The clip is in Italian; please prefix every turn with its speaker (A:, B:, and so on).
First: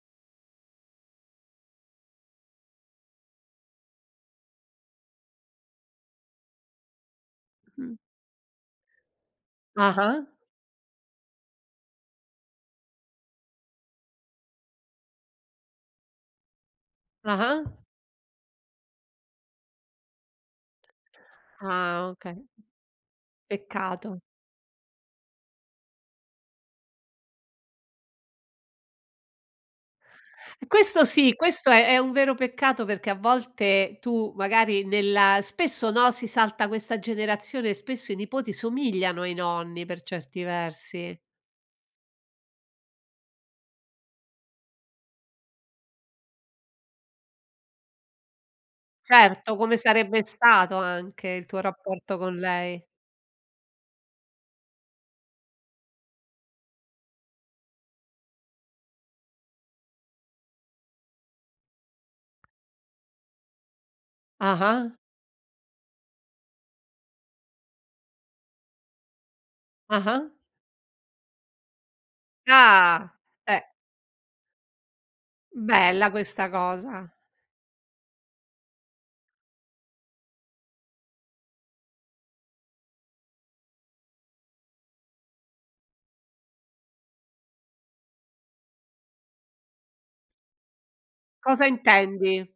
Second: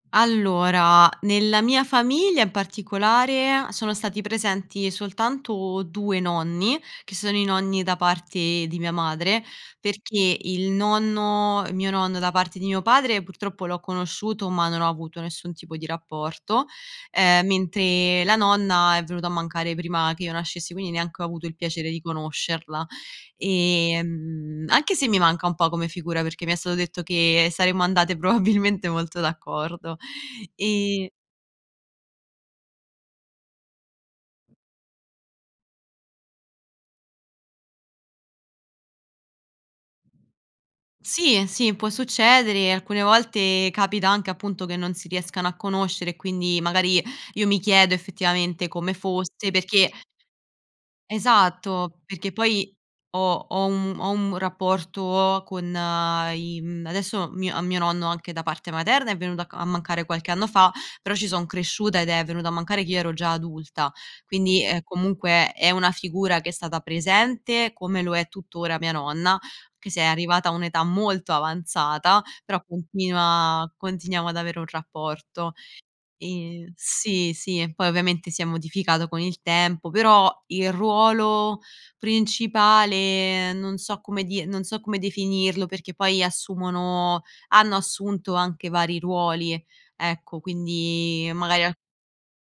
A: Allora, nella mia famiglia in particolare sono stati presenti soltanto 2 nonni, che sono i nonni da
B: Mh.
A: parte di mia madre,
B: Ah-ah.
A: perché il nonno mio nonno da parte di mio padre purtroppo l'ho conosciuto, ma non ho avuto nessun tipo di rapporto, ehm,
B: Ah-ah.
A: mentre la nonna è venuta a mancare prima che io nascessi, quindi neanche ho avuto il piacere di
B: Ah okay.
A: conoscerla.
B: Peccato.
A: Ehm, anche se mi manca un po' come figura, perché mi è stato detto che saremmo andate probabilmente molto d'accordo.
B: Questo
A: E
B: sì, questo è è un vero peccato, perché a volte tu magari nella spesso, no, si salta questa generazione e spesso i nipoti somigliano ai nonni per certi versi.
A: Sì, sì, può succedere. Alcune volte capita anche, appunto, che non si riescano a conoscere e quindi magari io mi chiedo effettivamente come fosse,
B: Certo, come
A: perché
B: sarebbe stato anche il tuo
A: Esatto,
B: rapporto
A: perché
B: con
A: poi
B: lei.
A: ho ho un ho un rapporto con i mhmm, adesso mio a mio anche da parte materna è venuto a mancare qualche anno fa, però ci son cresciuta ed è venuto a mancare che io ero già adulta. Quindi è
B: Ah-ah.
A: comunque, è una figura che è stata presente come lo è tuttora mia nonna, anche se è
B: Ah-ah.
A: arrivata a un'età molto avanzata, però
B: Ah, eh.
A: continua continuiamo ad avere un rapporto.
B: Bella questa
A: Ehm,
B: cosa.
A: sì, sì, poi ovviamente si è modificato con il tempo, però il ruolo principale, non so come dir non so come definirlo, perché poi assumono hanno assunto anche vari ruoli e ecco, quindi magari
B: Cosa
A: a
B: intendi?